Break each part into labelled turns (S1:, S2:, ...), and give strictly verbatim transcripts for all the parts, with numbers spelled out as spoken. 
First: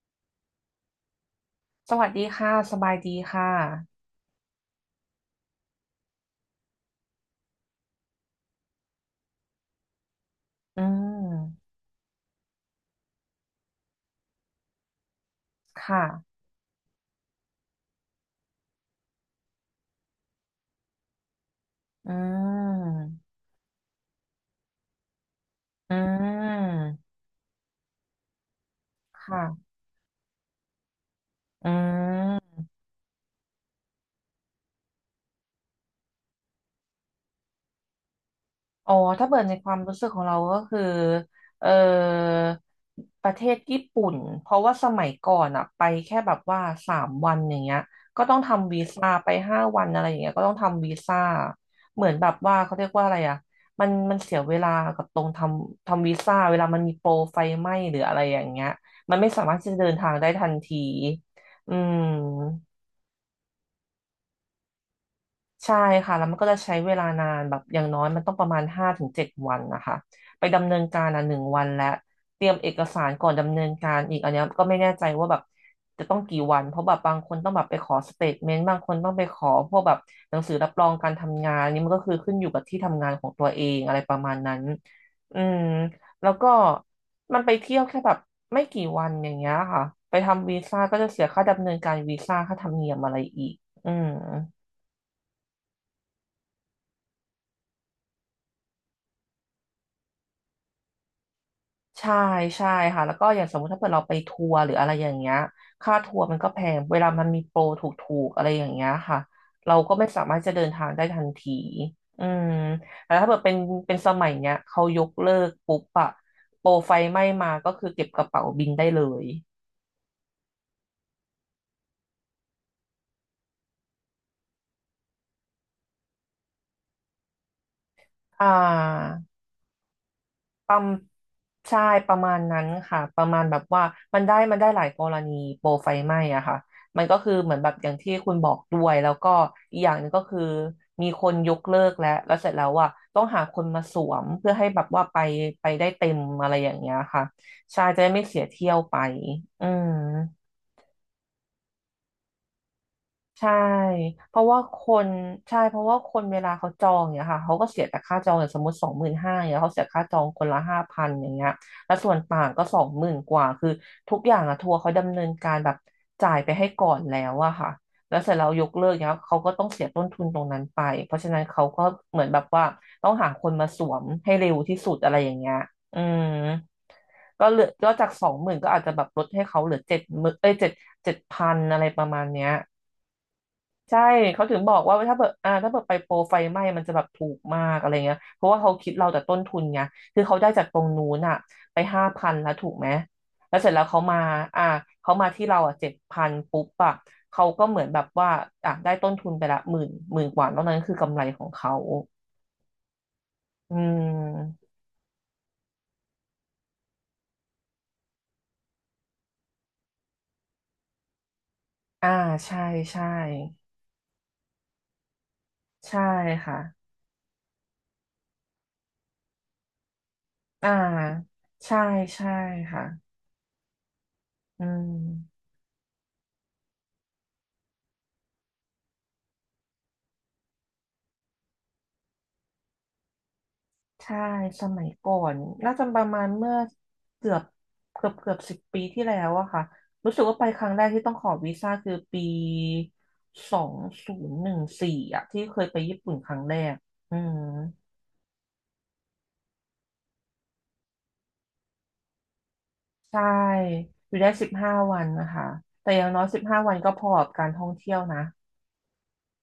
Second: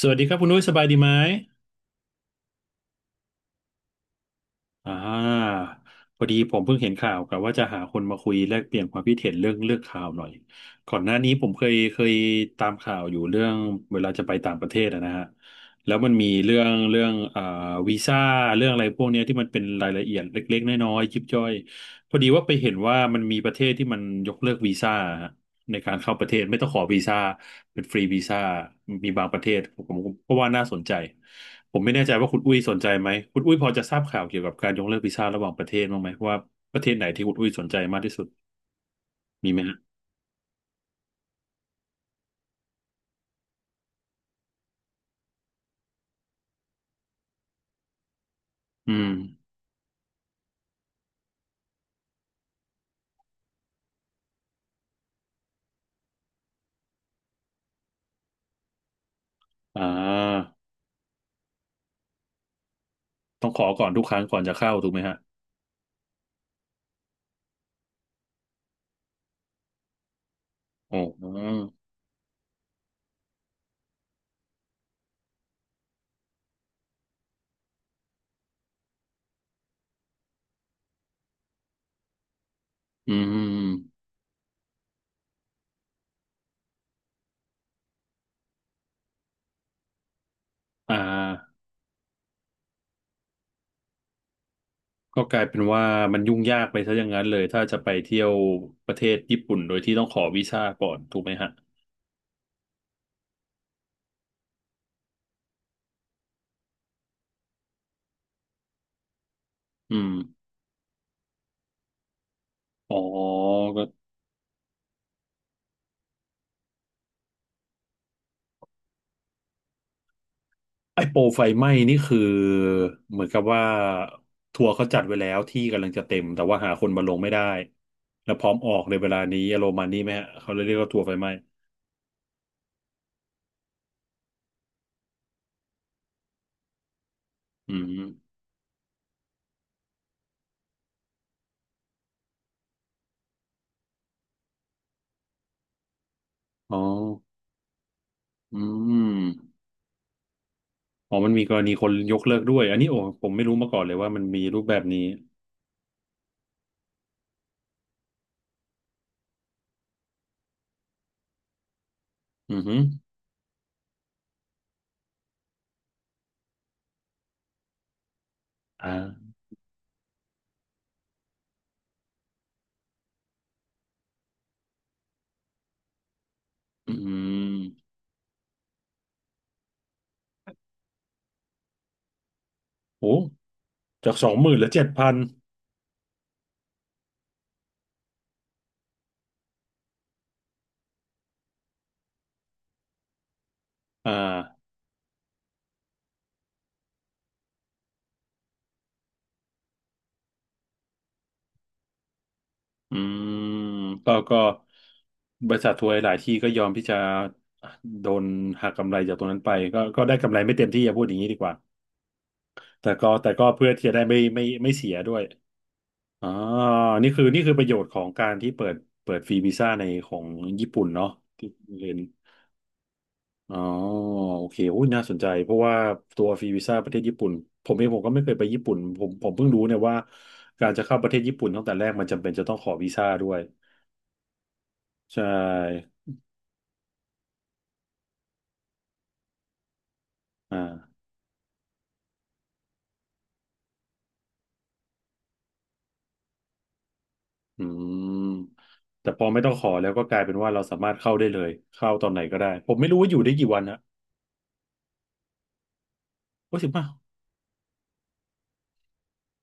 S1: สวัสดีครับคุณนุ้ยสบายดีไหม
S2: สวัสดีค่ะ สบายดีค่ะ
S1: อ่าพอดีผมเพิ่งเห็นข่าวกับว่าจะหาคนมาคุยแลกเปลี่ยนความคิดเห็นเรื่องเลือกข่าวหน่อย
S2: อื
S1: ก่อนหน้านี้ผมเค
S2: ม
S1: ยเคยตามข่าวอยู่เรื่องเวลาจะไปต่างประเทศอะนะฮะแล้ว
S2: ค่ะ
S1: มันมีเรื่องเรื่องอ่าวีซ่าเรื่องอะไรพวกเนี้ยที่มันเป็นรายละเอียดเล็กๆน้อยๆยิบย่อย
S2: อื
S1: พอดีว่าไปเห็นว่ามัน
S2: ม
S1: มีประเทศที่มันยกเลิกวีซ่า ใน
S2: อื
S1: การเข้าประเทศไม่ต้องขอ
S2: ม
S1: วีซ่าเป็นฟรีวีซ่ามีบางประเทศ
S2: ค่ะ
S1: ผมผมก็ว่าน่าสนใจ
S2: อื
S1: ผมไม่แน่ใจว่าคุณอุ้
S2: ม
S1: ยสนใจไหมคุณอุ้ยพอจะทราบข่าวเกี่ยวกับการยกเลิกวีซ่าระหว่างประเทศบ้างไหมว่าประเทศไหนที่คุณอุ้ยสนใจมากที่สุด
S2: อ๋อถ้าเปิด
S1: มี
S2: ใน
S1: ไหม
S2: ความ
S1: ฮะ
S2: รู้สึกของเราก็คือเออประเทศญี่ปุ่นเพราะว่าสมัยก่อนอะไปแค่แบบว่าสามวันอย่างเงี้ยก็ต้องทำวี
S1: อื
S2: ซ่า
S1: ม
S2: ไปห้าวันอะไรอย่างเงี้ยก็ต้องทำวีซ่าเหมือนแบบว่าเขาเรียกว่าอะไรอะมันมันเสียเวลากับตรงทำทำวีซ่าเวลามันมีโปรไฟไหม้หรืออะไรอย่างเงี้ยมันไม่สามารถที่จะ
S1: อ่
S2: เดินทางได้ทั
S1: า
S2: นทีอืม
S1: ต้องขอก่อนทุกครั้งก่อนจะเข้าถูกไหมฮะ
S2: ใช่ค่ะแล้วมันก็จะใช้เวลานานแบบอย่างน้อยมันต้องประมาณห้าถึงเจ็ดวันนะคะไปดำเนิน
S1: โอ้
S2: การอ่ะ
S1: อื
S2: หนึ่ง
S1: ม
S2: วันและเตรียมเอกสารก่อนดำเนินการอีกอันเนี้ยก็ไม่แน่ใจว่าแบบจะต้องกี่วันเพราะแบบบางคนต้องแบบไปขอสเตทเมนต์บางคนต้องไปขอพวกแบบหนังสือรับรองการทำงานอันนี่มันก็คือขึ้นอยู่กับที่ทำงา
S1: อื
S2: นข
S1: ม
S2: อง
S1: อ
S2: ตัวเองอะไร
S1: ม
S2: ประมาณนั้นอืมแล้วก็มันไปเที่ยวแค่แบบไม่กี่วันอย่างเงี้ยค่ะไปทำวีซ่าก็
S1: อ่า
S2: จะเสียค่าดำเนินการวีซ่าค่าธรรมเนียมอะไรอีกอืม
S1: ก็กลายเป็นว่ามันยุ่งยากไปซะอย่างนั้นเลยถ้าจะไปเที่ยวประเทศญี่ปุ่นโดยที่ต้องขอวีซ่าก่อนถูกไหมฮะ
S2: ใช่ใช่ค่ะแล้วก็อย่างสมมติถ้าเกิดเราไปทัวร์หรืออะไรอย่างเงี้ยค่าทัวร์มันก็แพงเวลามันมีโปรถูกๆอะไรอย่างเงี้ยค่ะเราก็
S1: อื
S2: ไม่
S1: ม
S2: สามารถจะเดินทางได้ทันทีอืม
S1: อ๋อ
S2: แต่ถ้าเกิดเป็นเป็นสมัยเนี้ยเขายกเลิกปุ๊บอะโปรไฟไหม้มาก็คือเก็บกระเป๋าบินได้เลย
S1: ไอ้โปรไฟไหม้นี่คือเหมือนกับว่าทัวร์เขาจัดไว้แล้วที่กำลังจะเต็มแต่ว่าหาคนมาลงไม่ได้แล้วพ
S2: อ่
S1: ร้อมออกในเว
S2: า
S1: ลานี้อารมณ์ประมาณนี้ไหมฮะเขาเลย
S2: ป
S1: เรี
S2: ระ
S1: ยก
S2: ม
S1: ว่าทัวร์ไฟไหม้
S2: ใช่ประมาณนั้นค่ะประมาณแบบว่ามันได้มันได้หลายกรณีโปรไฟไหม้อะค่ะมันก็คือเหมือนแบ
S1: อื
S2: บอย่าง
S1: ม
S2: ที่คุณบอกด้วยแล้วก็อีกอย่างหนึงก็คือมีคนยกเลิกแล้วแล้วเสร็จแล้วอะต้องหาคนมาสวมเพื่อให้แบบว่าไปไปได้เต็มอะไรอย่า
S1: อ๋
S2: ง
S1: อ
S2: เงี้ยค่ะใช่จะได้ไม่เสีย
S1: อื
S2: เที่ยวไป
S1: ม
S2: อืม
S1: อ๋อมันมีกรณีคนยกเลิกด้วยอันนี้โอ้ผมไม่
S2: ใช่
S1: รู้มาก่อนเลยว่ามัน
S2: เพ
S1: มี
S2: ราะว่า
S1: รูปแบ
S2: ค
S1: บนี้
S2: นใช่เพราะว่าคนเวลาเขาจองเนี่ยค่ะเขาก็เสียแต่ค่าจองอย่างสมมติสองหมื่นห้าเนี่ยเขาเสียค่าจองคนละห้าพันอย่างเงี้ยแล้วส่วนต่าง
S1: อื
S2: ก็
S1: อฮึ
S2: สองหมื่นกว่าคือทุกอย่างอะทัวร์เขาดำเนินการแบบจ่ายไปให้ก่อนแล้วอะค่ะแล้วเสร็จแล้วยกเลิกเนี่ย
S1: อ่า
S2: เขาก็ต้องเสียต้นทุนตรงนั้นไปเพราะฉะนั้นเขาก็เหมือนแบบว่าต้องหาคนมาสวมให้เร็วที่สุดอะไรอย่างเงี้ยอืม
S1: อื
S2: ก็
S1: ม
S2: เหลือก็จากสองหมื่นก็อาจจะแบบลดให้เขาเหลือเจ็ดหมื่นเอ้ยเจ็ดเจ็ดพันอะไรประมาณเนี้ย
S1: โอ้
S2: ใช่
S1: จากสอง
S2: เขา
S1: หมื่
S2: ถึ
S1: น
S2: ง
S1: เหลื
S2: บ
S1: อ
S2: อก
S1: เจ็ด
S2: ว่า
S1: พั
S2: ถ้า
S1: น
S2: เปิดอ่าถ้าเปิดไปโปรไฟไหม้มันจะแบบถูกมากอะไรเงี้ยเพราะว่าเขาคิดเราแต่ต้นทุนไงคือเขาได้จากตรงนู้นอ่ะไปห้าพันแล้วถูกไหมแล้วเสร็จแล้วเขา
S1: อ่
S2: มาอ่า
S1: า
S2: เขามาที่เราอ่ะเจ็ดพันปุ๊บอ่ะเขาก็เหมือนแบบว่าอ่ะได้ต้นทุนไปละหมื่นหมื่นกว่าแล้วนั้นคือกำไรของเขา
S1: อืม
S2: อื
S1: ก็ก็
S2: ม
S1: บริษัททัวร์หลายที่ก็ยอมที่จะโดนหักกำไรจากตรงนั้นไปก็ก็ได้กำไรไม่เต็มที่อย่าพูดอย่างนี้ดีกว่า
S2: อ่าใช่
S1: แต่
S2: ใช่
S1: ก็แต่ก็เพื่อที่จะได้ไม่ไม่ไม่เสียด้วย
S2: ใช่
S1: อ๋อ
S2: ค่ะ
S1: นี่คือนี่คือประโยชน์ของการที่เปิดเปิดฟรีวีซ่าในของญี่
S2: อ่า
S1: ปุ่นเนาะที่
S2: ใช่
S1: เรียน
S2: ใช่ค่ะ
S1: อ๋อโอเค
S2: อื
S1: โอ้ยน่าสนใจ
S2: ม
S1: เพราะว่าตัวฟรีวีซ่าประเทศญี่ปุ่นผมเองผมก็ไม่เคยไปญี่ปุ่นผมผมเพิ่งรู้เนี่ยว่าการจะเข้าประเทศญี่ปุ่นตั้งแต่แรกมันจำเป็นจะต้องขอวีซ่าด้วย
S2: ใช่สมัยก่อ
S1: ใช
S2: นน่าจะ
S1: ่
S2: ประมาณเมื่อเกือบเกือบเกือบสิบปีที่แล้วอะค่ะรู้สึกว่าไปครั้
S1: อ่า
S2: งแรกที่ต้องขอวีซ่าคือปีสองศูนย์หนึ่งสี่อะที่เคยไปญี่ปุ่นครั้งแรกอืม
S1: อืมแต่พอไม่ต้องขอแล้วก็กลายเป็นว่าเราสามารถเข้าได้เลยเข้าตอนไหนก็ได้ผมไม่รู้ว่าอ
S2: ใช่
S1: ยู่ได้กี่วันนะ
S2: อยู่ได้สิบห้าวันนะคะแต่อย่างน้อยสิบห้า
S1: ว่าสิ
S2: วั
S1: บ
S2: น
S1: ห้า
S2: ก็พอกับการท่องเที่ยวนะ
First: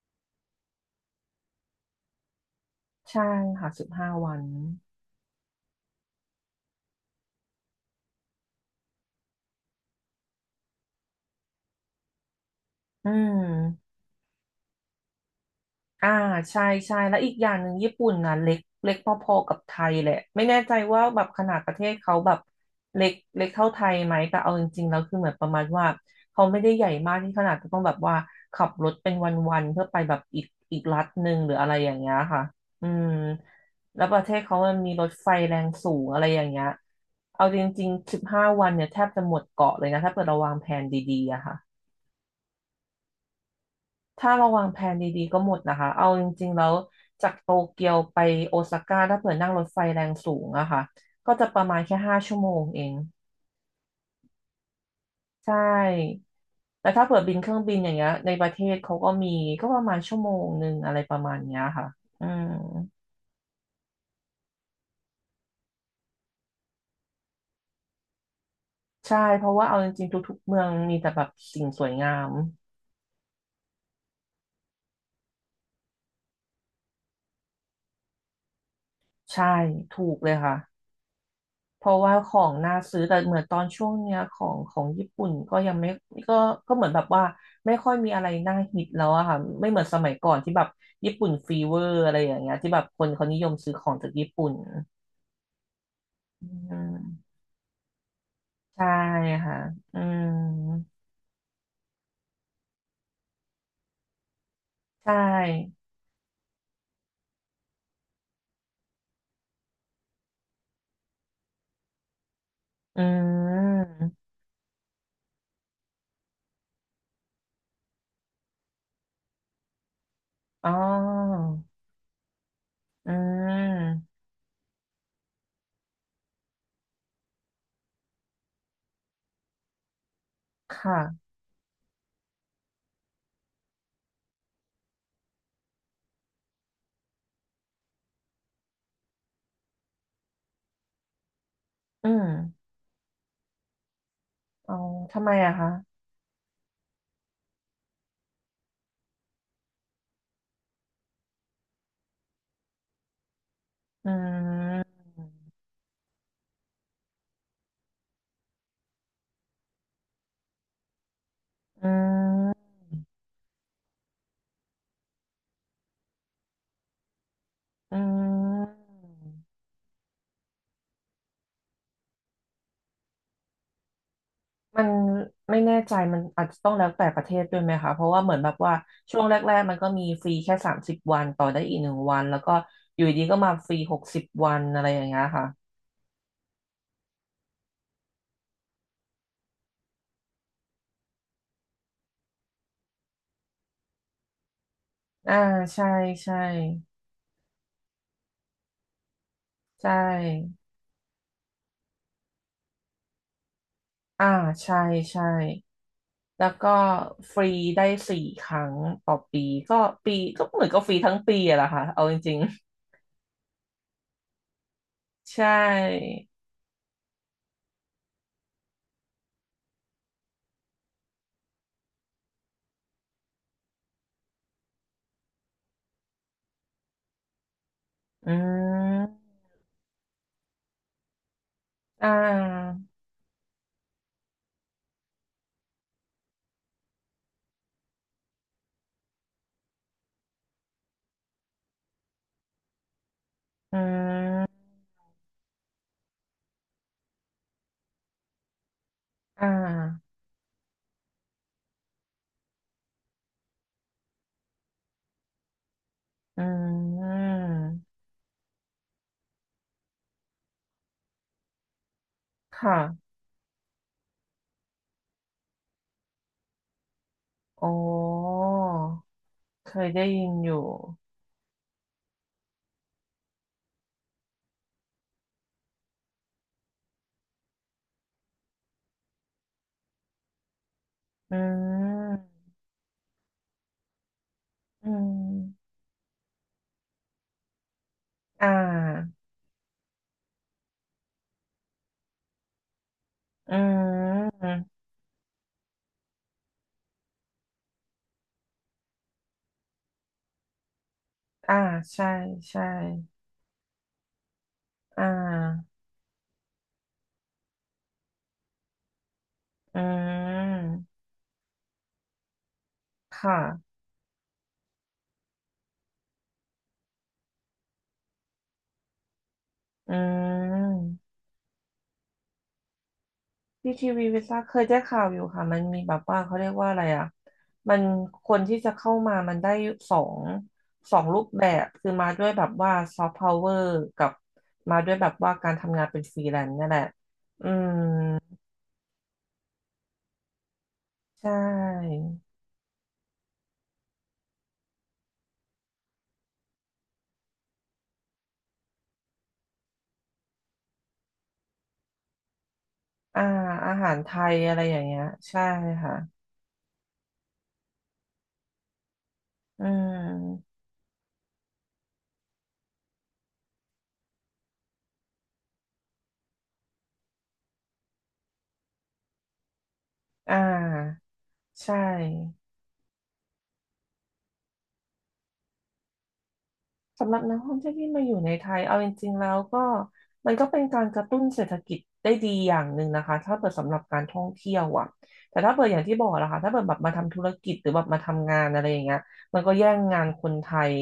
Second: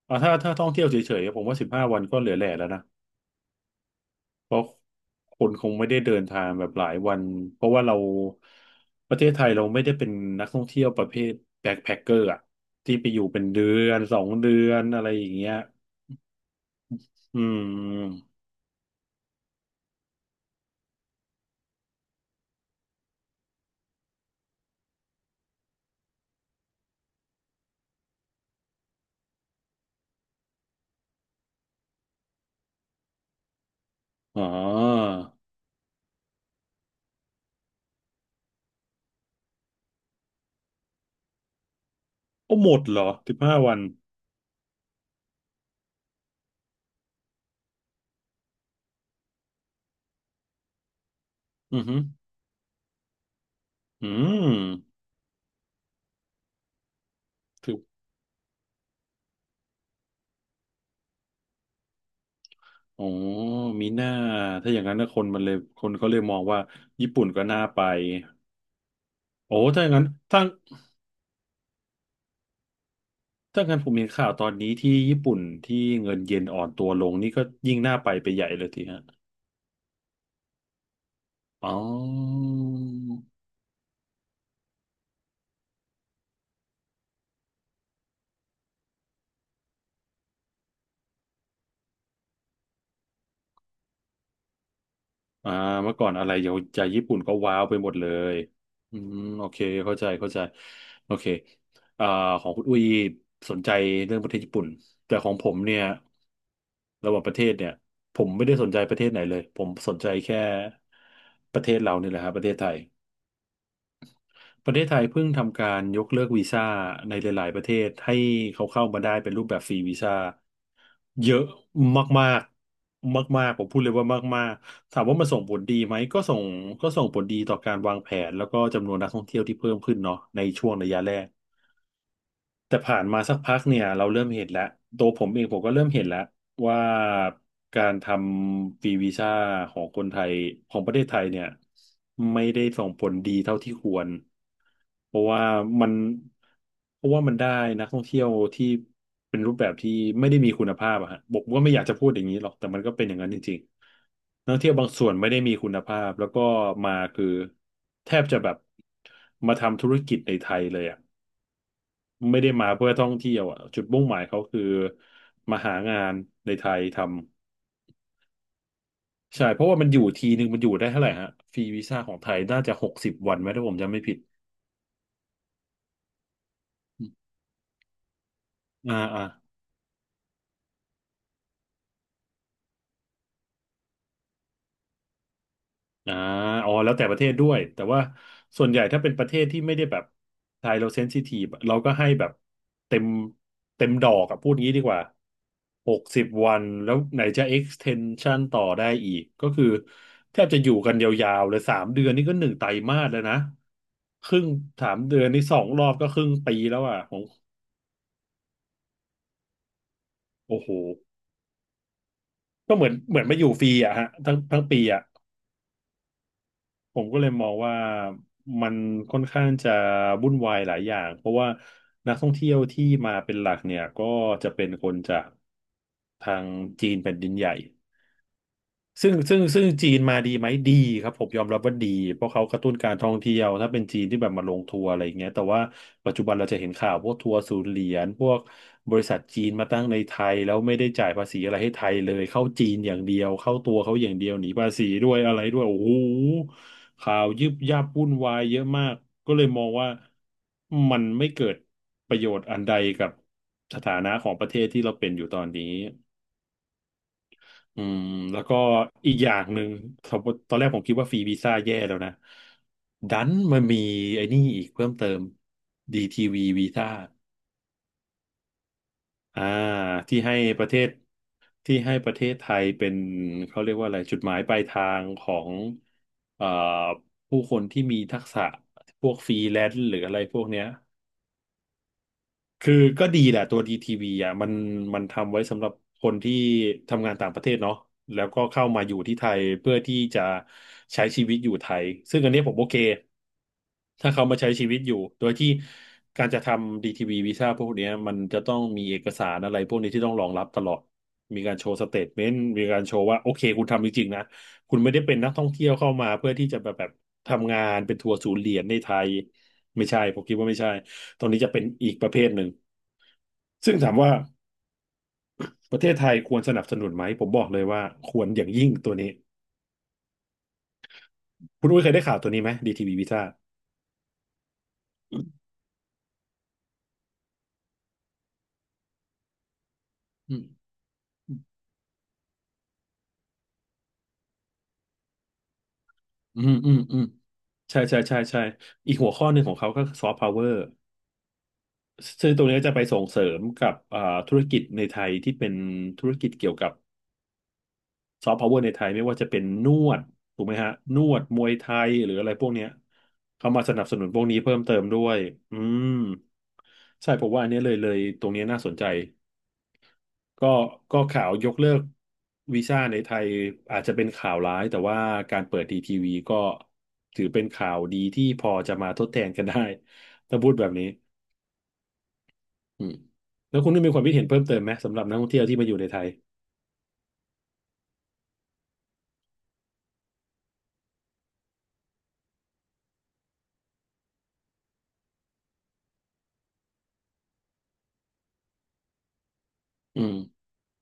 S1: อ่าถ้าถ้าท่องเที่ยวเฉยๆผมว่าสิบห้าวันก็เหลือแหล่แล้วนะ
S2: ใช่ค่ะสิบห้าวัน
S1: เพราะคนคงไม่ได้เดินทางแบบหลายวันเพราะว่าเราประเทศไทยเราไม่ได้เป็นนักท่องเที่ยวประเภทแบ็คแพ็คเกอร์อะที่ไป
S2: อื
S1: อยู่เป็นเดือ
S2: ม
S1: นสองเดือนอะไรอย่างเงี้ย
S2: อ่าใช่ใช่แล้วอีก
S1: อื
S2: อย่างหนึ่งญี่ปุ่น
S1: ม
S2: นะเล็กเล็กพอๆกับไทยแหละไม่แน่ใจว่าแบบขนาดประเทศเขาแบบเล็กเล็กเท่าไทยไหมแต่เอาจริงๆแล้วคือเหมือนประมาณว่าเขาไม่ได้ใหญ่มากที่ขนาดจะต้องแบบว่าขับรถเป็นวันๆเพื่อไปแบบอีกอีกรัฐหนึ่งหรืออะไรอย่างเงี้ยค่ะอืมแล้วประเทศ
S1: อ๋อ
S2: เขามันมีรถไฟแรงสูงอะไรอย่างเงี้ยเอาจริงๆสิบห้าวันเนี่ยแทบจะหมดเกาะเลยนะถ้าเกิดเราวางแผนดีๆอะค่ะ
S1: โอ้หมดเหรอสิบห้าวัน
S2: ถ้าเราวางแผนดีๆก็หมดนะคะ เอาจริงๆแล้วจากโตเกียวไปโอซาก้าถ้าเผื่อนั่งรถไฟแรงสูงอะค่ะก็จะประมา
S1: อื
S2: ณ
S1: อ
S2: แค่
S1: หือ
S2: ห้าชั่วโมงเอง
S1: อื
S2: ใช่แต่ถ้าเผื่อบินเครื่องบินอย่าง
S1: ม
S2: เงี้ยในประเทศเขาก็มีก็ประมาณชั่วโมงหนึ่งอะไรประมาณเนี้ยค่ะอืม
S1: อ๋อมีหน้าถ้าอย่างนั้นนะคนมันเลยคนเขาเลยมองว่าญี่ปุ่นก็น่าไป
S2: ใช่เพราะ
S1: โอ้
S2: ว่าเอา
S1: ถ้าอ
S2: จ
S1: ย่างนั้
S2: ริ
S1: น
S2: งๆทุก
S1: ถ้า
S2: ๆเมืองมีแต่แบบสิ่งสวยงาม
S1: ถ้างั้นผมเห็นข่าวตอนนี้ที่ญี่ปุ่นที่เงินเยนอ่อนตัวลงนี่ก็ยิ่งน่าไปไปใหญ่เลยทีฮะ
S2: ใช่ถูกเลยค่ะ
S1: อ๋
S2: เพราะว่าขอ
S1: อ
S2: งน่าซื้อแต่เหมือนตอนช่วงเนี้ยของของญี่ปุ่นก็ยังไม่ก็ก็เหมือนแบบว่าไม่ค่อยมีอะไรน่าฮิตแล้วอะค่ะไม่เหมือนสมัยก่อนที่แบบญี่ปุ่นฟีเวอร์อะไรอย่างเงี้ยที่แบบคนเขานิยมซื้อของจากญี่ปุ่น
S1: อ่าเมื่อก่อนอะไร
S2: อื
S1: เยาวใจญี่ปุ่นก็
S2: ม
S1: ว้าวไปหมดเลย
S2: ใช่
S1: อืมโอ
S2: ค่ะ
S1: เคเข้า
S2: อื
S1: ใจเข้าใจ
S2: ม
S1: โอเคอ่าของคุณอุ้ยสนใจเรื่องประเทศญี่ปุ่น
S2: ใช
S1: แต่ของผม
S2: ่
S1: เนี่ยระหว่างประเทศเนี่ยผมไม่ได้สนใจประเทศไหนเลยผมสนใจแค่ประเทศเราเนี่ยแหละครับประเทศไทย
S2: อืม
S1: ประเทศไทยเพิ่งทำการยกเลิกวีซ่าในหลายๆประเทศให้เขาเข้ามาได้เป็นรูปแบบฟรีวีซ่า
S2: อ๋อ
S1: เยอะมาก
S2: อื
S1: ๆมากๆผมพูดเลยว่า
S2: ม
S1: มากๆถามว่ามันส่งผลดีไหมก็ส่งก็ส่งผลดีต่อการวางแผนแล้วก็จำนวนนักท่องเที่ยวที่เพิ่มขึ้นเนาะในช่วง
S2: ค
S1: ระยะแร
S2: ่ะ
S1: ก แต่ผ่านมาสักพักเนี่ยเราเริ่มเห็นแล้วตัวผมเองผมก็เริ่มเห็นแล้วว่าการทำฟรีวีซ่าของคนไทยของประเทศไทยเนี่ย
S2: อืม
S1: ไม่ได้ส่งผลดีเท่าที่ควร
S2: อ๋อ
S1: เพ
S2: ทำ
S1: ราะ
S2: ไม
S1: ว่า
S2: อะคะ
S1: มันเพราะว่ามันได้นักท่องเที่ยวที่เป็นรูปแบบที่ไม่ได้มีคุณภาพอะฮะบอกว่าไม่อยากจะพูดอย่างนี้หรอกแต่มันก็เป็นอย่างนั้นจริง
S2: อื
S1: ๆนักท่องเที่ยวบางส่วนไม่ได้มี
S2: ม
S1: คุณภาพแล้วก็มาคือแทบจะแบบมาทำธุรกิจในไทยเลยอะ
S2: อื
S1: ไม่ได้มา
S2: ม
S1: เพื่อท่องเที่ยวอ่ะจุดมุ่งหมายเขาคือมาหางานในไทยทำ
S2: อื
S1: ใช่
S2: ม
S1: เพราะว่ามันอยู่ทีนึงมันอยู่ได้เท่าไหร่ฮะฟรีวีซ่าของไทยน่าจะหกสิบวันไหมถ้าผมจำไม่ผิด
S2: มันไม่แน่ใจมันอาจจะต้องแล้วแต่ประเทศด้วยไหมคะเพราะว่าเหมือนแบบว่า
S1: อ่า
S2: ช่ว
S1: อ่า
S2: งแรกๆมันก็มีฟรีแค่สามสิบวันต่อได้อีกหนึ่งวันแล้วก็อยู่ดีก็มาฟรีหกสิบวันอะไรอย่างเงี้ยค่ะ
S1: อ่าอ๋อแล้วแต่ประเทศด้วยแต่ว่าส่วนใหญ่ถ้าเป็นประเทศที่ไม่ได้แบบไทยเราเซนซิทีฟเราก็ให้แบบเต็มเต็มดอกอะพูดงี้ดีกว่า
S2: อ่าใช่
S1: หกสิบ
S2: ใช่
S1: วันแล้วไหนจะ extension ต่อได้อีกก็คือ
S2: ใช
S1: แทบ
S2: ่
S1: จะอยู่กันยาวๆเลยสามเดือนนี่ก็หนึ่งไตรมาสแล้วนะ
S2: อ่า
S1: ครึ่ง
S2: ใช่
S1: สามเดื
S2: ใช่
S1: อนนี่สองรอบก็ครึ่ง
S2: แล้ว
S1: ปี
S2: ก็
S1: แล้วอ่ะของ
S2: ฟรีได้สี่ครั้งต่อปีก็ปีก็
S1: โอ้
S2: เหมือ
S1: โห
S2: นก็ฟรีทั้งปีอะแหละค่ะเอาจริง
S1: ก็เหมือนเหมือนมาอยู่ฟรีอะฮะทั้งทั้งปีอะ
S2: ๆใช่
S1: ผมก็เลยมองว่ามันค่อนข้างจะวุ่นวายหลายอย่างเพราะว่านักท่องเที่ยวที่มาเป็นหลักเนี่ยก็จะเป็นคนจากทางจีนแผ่นดินใหญ่
S2: อื
S1: ซึ่ง
S2: ม
S1: ซึ่งซึ่งจีนมาดีไหมดีครับผมยอมรับว่าดี
S2: อ่
S1: เพราะเขากระตุ้น
S2: า
S1: การท่องเที่ยวถ้าเป็นจีนที่แบบมาลงทัวร์อะไรอย่างเงี้ยแต่ว่าปัจจุบันเราจะเห็นข่าวพวกทัวร์ศูนย์เหรียญพวกบริษัทจีนมาตั้งในไทยแล้วไม่ได้จ่ายภาษีอะไรให้ไทยเลยเข้าจีนอย่างเดียวเข้าตั
S2: อื
S1: วเขาอย่างเดียวหนี
S2: ม
S1: ภาษีด้วยอะไรด้วยโอ้โหข่าวยึบยับวุ่นวายเยอะมากก็เล
S2: อ่า
S1: ยมองว่ามันไม่เกิดประโยชน์อันใดกับสถานะของประเทศที่เราเป็นอยู่ตอนนี้
S2: อื
S1: อืม
S2: ม
S1: แล้วก็อีกอย่างหนึ่งสมมติตอนแรกผมคิดว่าฟรีวีซ่าแย่แล้วนะ
S2: ค่ะ
S1: ดันมันมีไอ้นี่อีกเพิ่มเติม ดี ที วี วีวีซ่า
S2: อ๋อ
S1: อ่า
S2: เคยได้
S1: ที่
S2: ยิน
S1: ให้
S2: อ
S1: ป
S2: ยู่
S1: ระเทศที่ให้ประเทศไทยเป็นเขาเรียกว่าอะไรจุดหมายปลายทางของเอ่อผู้คนที่มีทักษะพวกฟรีแลนซ์หรืออะไรพวกเนี้ย
S2: อืม
S1: คือก็ดีแหละตัวดีทีวีอ่ะมัน
S2: อื
S1: มันทำไว้สำห
S2: ม
S1: รับคนที่ทำงานต่างประเทศเนาะแล้วก็
S2: อ่
S1: เข้ามาอยู่ที่
S2: า
S1: ไทยเพื่อที่จะใช้ชีวิตอยู่ไทยซึ่งอันนี้ผมโอเค
S2: อื
S1: ถ้าเขามา
S2: ม
S1: ใช้ชีวิตอยู่โดยที่การจะทำดีทีวีวีซ่าพวกเนี้ยมันจะต้องมีเอกสารอะไรพวกนี้ที่ต้องรองรับตลอดมี
S2: อ่า
S1: การโชว์สเต
S2: ใช่
S1: ทเมนต์
S2: ใช่
S1: มีการโชว์ว่าโอเคคุณทำจริงๆนะคุณไม่ได้
S2: อ่
S1: เป็นนักท่อง
S2: า
S1: เที่ยวเข้ามาเพื่อที่จะแบบแบบทำงานเป็นทัวร์ศูนย์เหรียญในไทย
S2: อื
S1: ไม่ใช่ผมคิดว่าไม่ใช่
S2: ม
S1: ตรงนี้จะเป็นอีกประเภทหนึ่ง
S2: ค
S1: ซึ่
S2: ่ะ
S1: งถามว่าประเทศไทยควรสนับสนุนไหมผมบอกเลยว่าควรอย่างยิ่งตัวนี้
S2: อืม
S1: คุณอุ้ยเคยได้ข่าวตัวนี้ไหมดีทีวีวีซ่า
S2: พีทีวีวิซ่าเคยได้ข่าวอยู่
S1: อ
S2: ค่ะมันมีแบบว่าเขาเรียกว่าอะไรอ่ะมันคนที่จะเข้ามามันได้สอง
S1: ืม
S2: สองรูปแบบคือมาด้วยแบบว่าซอฟต์พาวเวอร์กับมาด้วยแบบว่าการทำงานเป็นฟรีแล
S1: อื
S2: น
S1: ม
S2: ซ์เนี่ย
S1: อื
S2: แห
S1: ม
S2: ละ
S1: อืม
S2: อืม
S1: ใช่ใช่ใช่ใช่อีกหัวข้อหนึ่งของเขาก็คือซอฟต์พาวเวอร์
S2: ใช่
S1: ซึ่งตรงนี้จะไปส่งเสริมกับอ่าธุรกิจในไทยที่เป็นธุรกิจเกี่ยวกับซอฟต์พาวเวอร์ในไทยไม่ว่าจะเป็นนวดถูกไหมฮะนวดมวยไทยหรืออะไรพวกเนี้ย
S2: อ่า
S1: เขามา
S2: อา
S1: สนับ
S2: หา
S1: ส
S2: ร
S1: นุน
S2: ไท
S1: พวก
S2: ย
S1: นี้เพิ่
S2: อะไร
S1: ม
S2: อ
S1: เติ
S2: ย่าง
S1: ม
S2: เงี้
S1: ด้
S2: ย
S1: วย
S2: ใช่
S1: อืม
S2: ค่ะ
S1: ใช่ผมว่าอันเนี้ยเลยเลยตรงเนี้ยน่าสนใจ
S2: อื
S1: ก็
S2: ม
S1: ก็ข่าวยกเลิกวีซ่าในไทยอาจจะเป็นข่าวร้ายแต่ว่าการเปิดดีทีวีก็ถือเป็นข่าวดีที่พอจะมาทดแทนกันได้
S2: อ่
S1: ถ้าพูดแบบนี้
S2: าใช่
S1: อืมแล้วคุณได้มีความคิดเห็นเพิ่มเติมไหมสำหรับนักท่องเที่ยวที่มาอยู่ในไทย
S2: สำหรับนักท่องเที่ยวที่มาอยู่ในไทยเอาจริงๆแล้วก็มันก็เป็นการกระตุ้นเศรษฐกิจได้ดีอย่างหนึ่งนะคะถ้าเปิดสำหรับการท่องเที่ยวอ่ะแต่ถ้าเปิดอย่างที่บอกนะคะถ้าเปิดแบบมาทำธุรกิจหรือแบบมาทำงานอะไรอย่างเงี้ยมันก็แย่ง
S1: อื
S2: งาน
S1: ม
S2: คนไทย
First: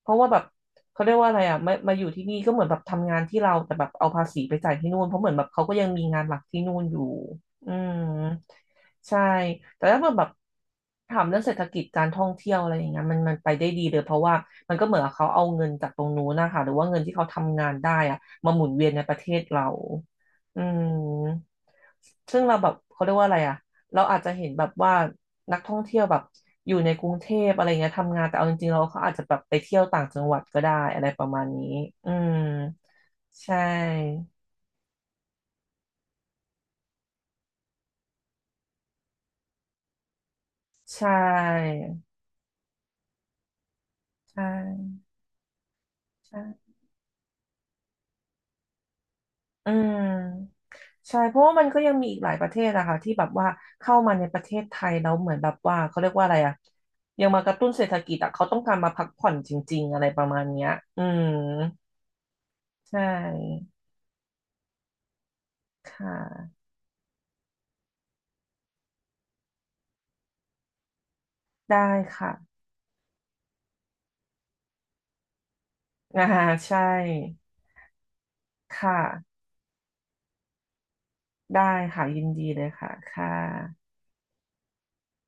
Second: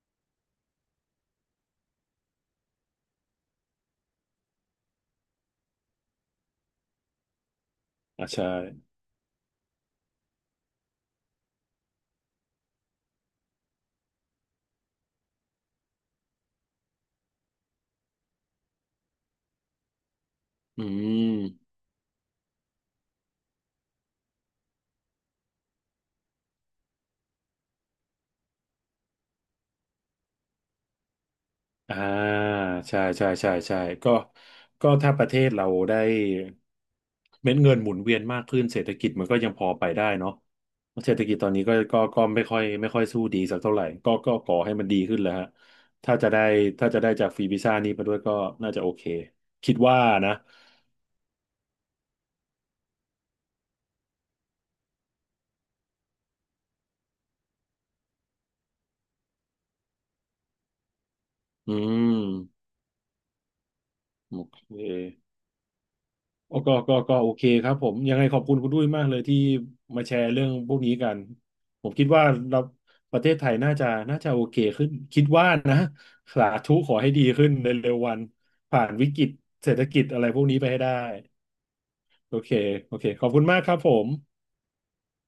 S2: เพราะว่าแบบเขาเรียกว่าอะไรอ่ะมามาอยู่ที่นี่ก็เหมือนแบบทำงานที่เราแต่แบบเอาภาษีไปจ่ายที่นู่นเพราะเหมือนแบบเขาก็ยังมีงานหลักที่นู่นอยู่อืม
S1: อ่าใช่
S2: ใช่แต่ถ้าเกิดแบบถามเรื่องเศรษฐกิจการท่องเที่ยวอะไรอย่างเงี้ยมันมันไปได้ดีเลยเพราะว่ามันก็เหมือนกับเขาเอาเงินจากตรงนู้นนะคะหรือว่าเงินที่เขาทำงานได้อะมาหมุนเวียนในประเทศเราอื
S1: อืม
S2: มซึ่งเราแบบเขาเรียกว่าอะไรอะเราอาจจะเห็นแบบว่านักท่องเที่ยวแบบอยู่ในกรุงเทพอะไรเงี้ยทำงานแต่เอาจริงๆเราเขาอาจจะแบบไปเที่ยวต่างจังหวัดก็ได้อะไรประมาณนี้
S1: อ่า
S2: อืม
S1: ใช่ใช่
S2: ใช
S1: ใช่ใช่ก็
S2: ่
S1: ก็ถ้าประเทศเราได้เม็ดเงินหมุนเวียนมากขึ้นเศรษฐกิจมันก็ยังพอไปได้เนาะ
S2: ใช่
S1: เศรษฐกิจตอนนี้ก็ก็ก็ไม่ค่อยไม่ค่อยสู้ดีสักเท่าไหร่ก็ก็
S2: ใช
S1: ขอให้มัน
S2: ่
S1: ดีขึ้นแหล้วฮะถ้าจะ
S2: ใช่
S1: ได้ถ้าจะได้จากฟรีวีซ่านี้มาด้วยก็น่าจะโอเค
S2: อื
S1: คิดว่านะ
S2: มใช่เพราะว่ามันก็ยังมีอีกหลายประเทศอะค่ะที่แบบว่าเข้ามาในประเทศไทยแล้วเหมือนแบบว่าเขาเรียกว่าอะไรอะยังมากระตุ้นเศรษฐกิจอะเขาต้องการมาพักผ่อนจริงๆอะไรประมาณเนี้ยอืม
S1: อืม
S2: ใช่
S1: โอเค
S2: ค่
S1: โอ้
S2: ะ
S1: ก็ก็ก็โอเคครับผมยังไงขอบคุณคุณด้วยมากเลยที่มาแชร์เรื่องพวกนี้กัน
S2: ได้
S1: ผมคิดว่า
S2: ค่ะ
S1: เราประเทศไทยน่าจะน่าจะโอเคขึ้นคิดว่านะ
S2: อ่า
S1: สาธุ
S2: ใช่
S1: ขอให้ดีขึ้นในเร็ววัน
S2: ค
S1: ผ่านวิกฤต
S2: ่ะ
S1: เศรษฐกิจอะไรพวกนี้ไปให้ได้
S2: ได้ค่ะยิน
S1: โอ
S2: ดี
S1: เค
S2: เลยค่ะ
S1: โอเคขอบ
S2: ค่ะ
S1: คุณมากครับผม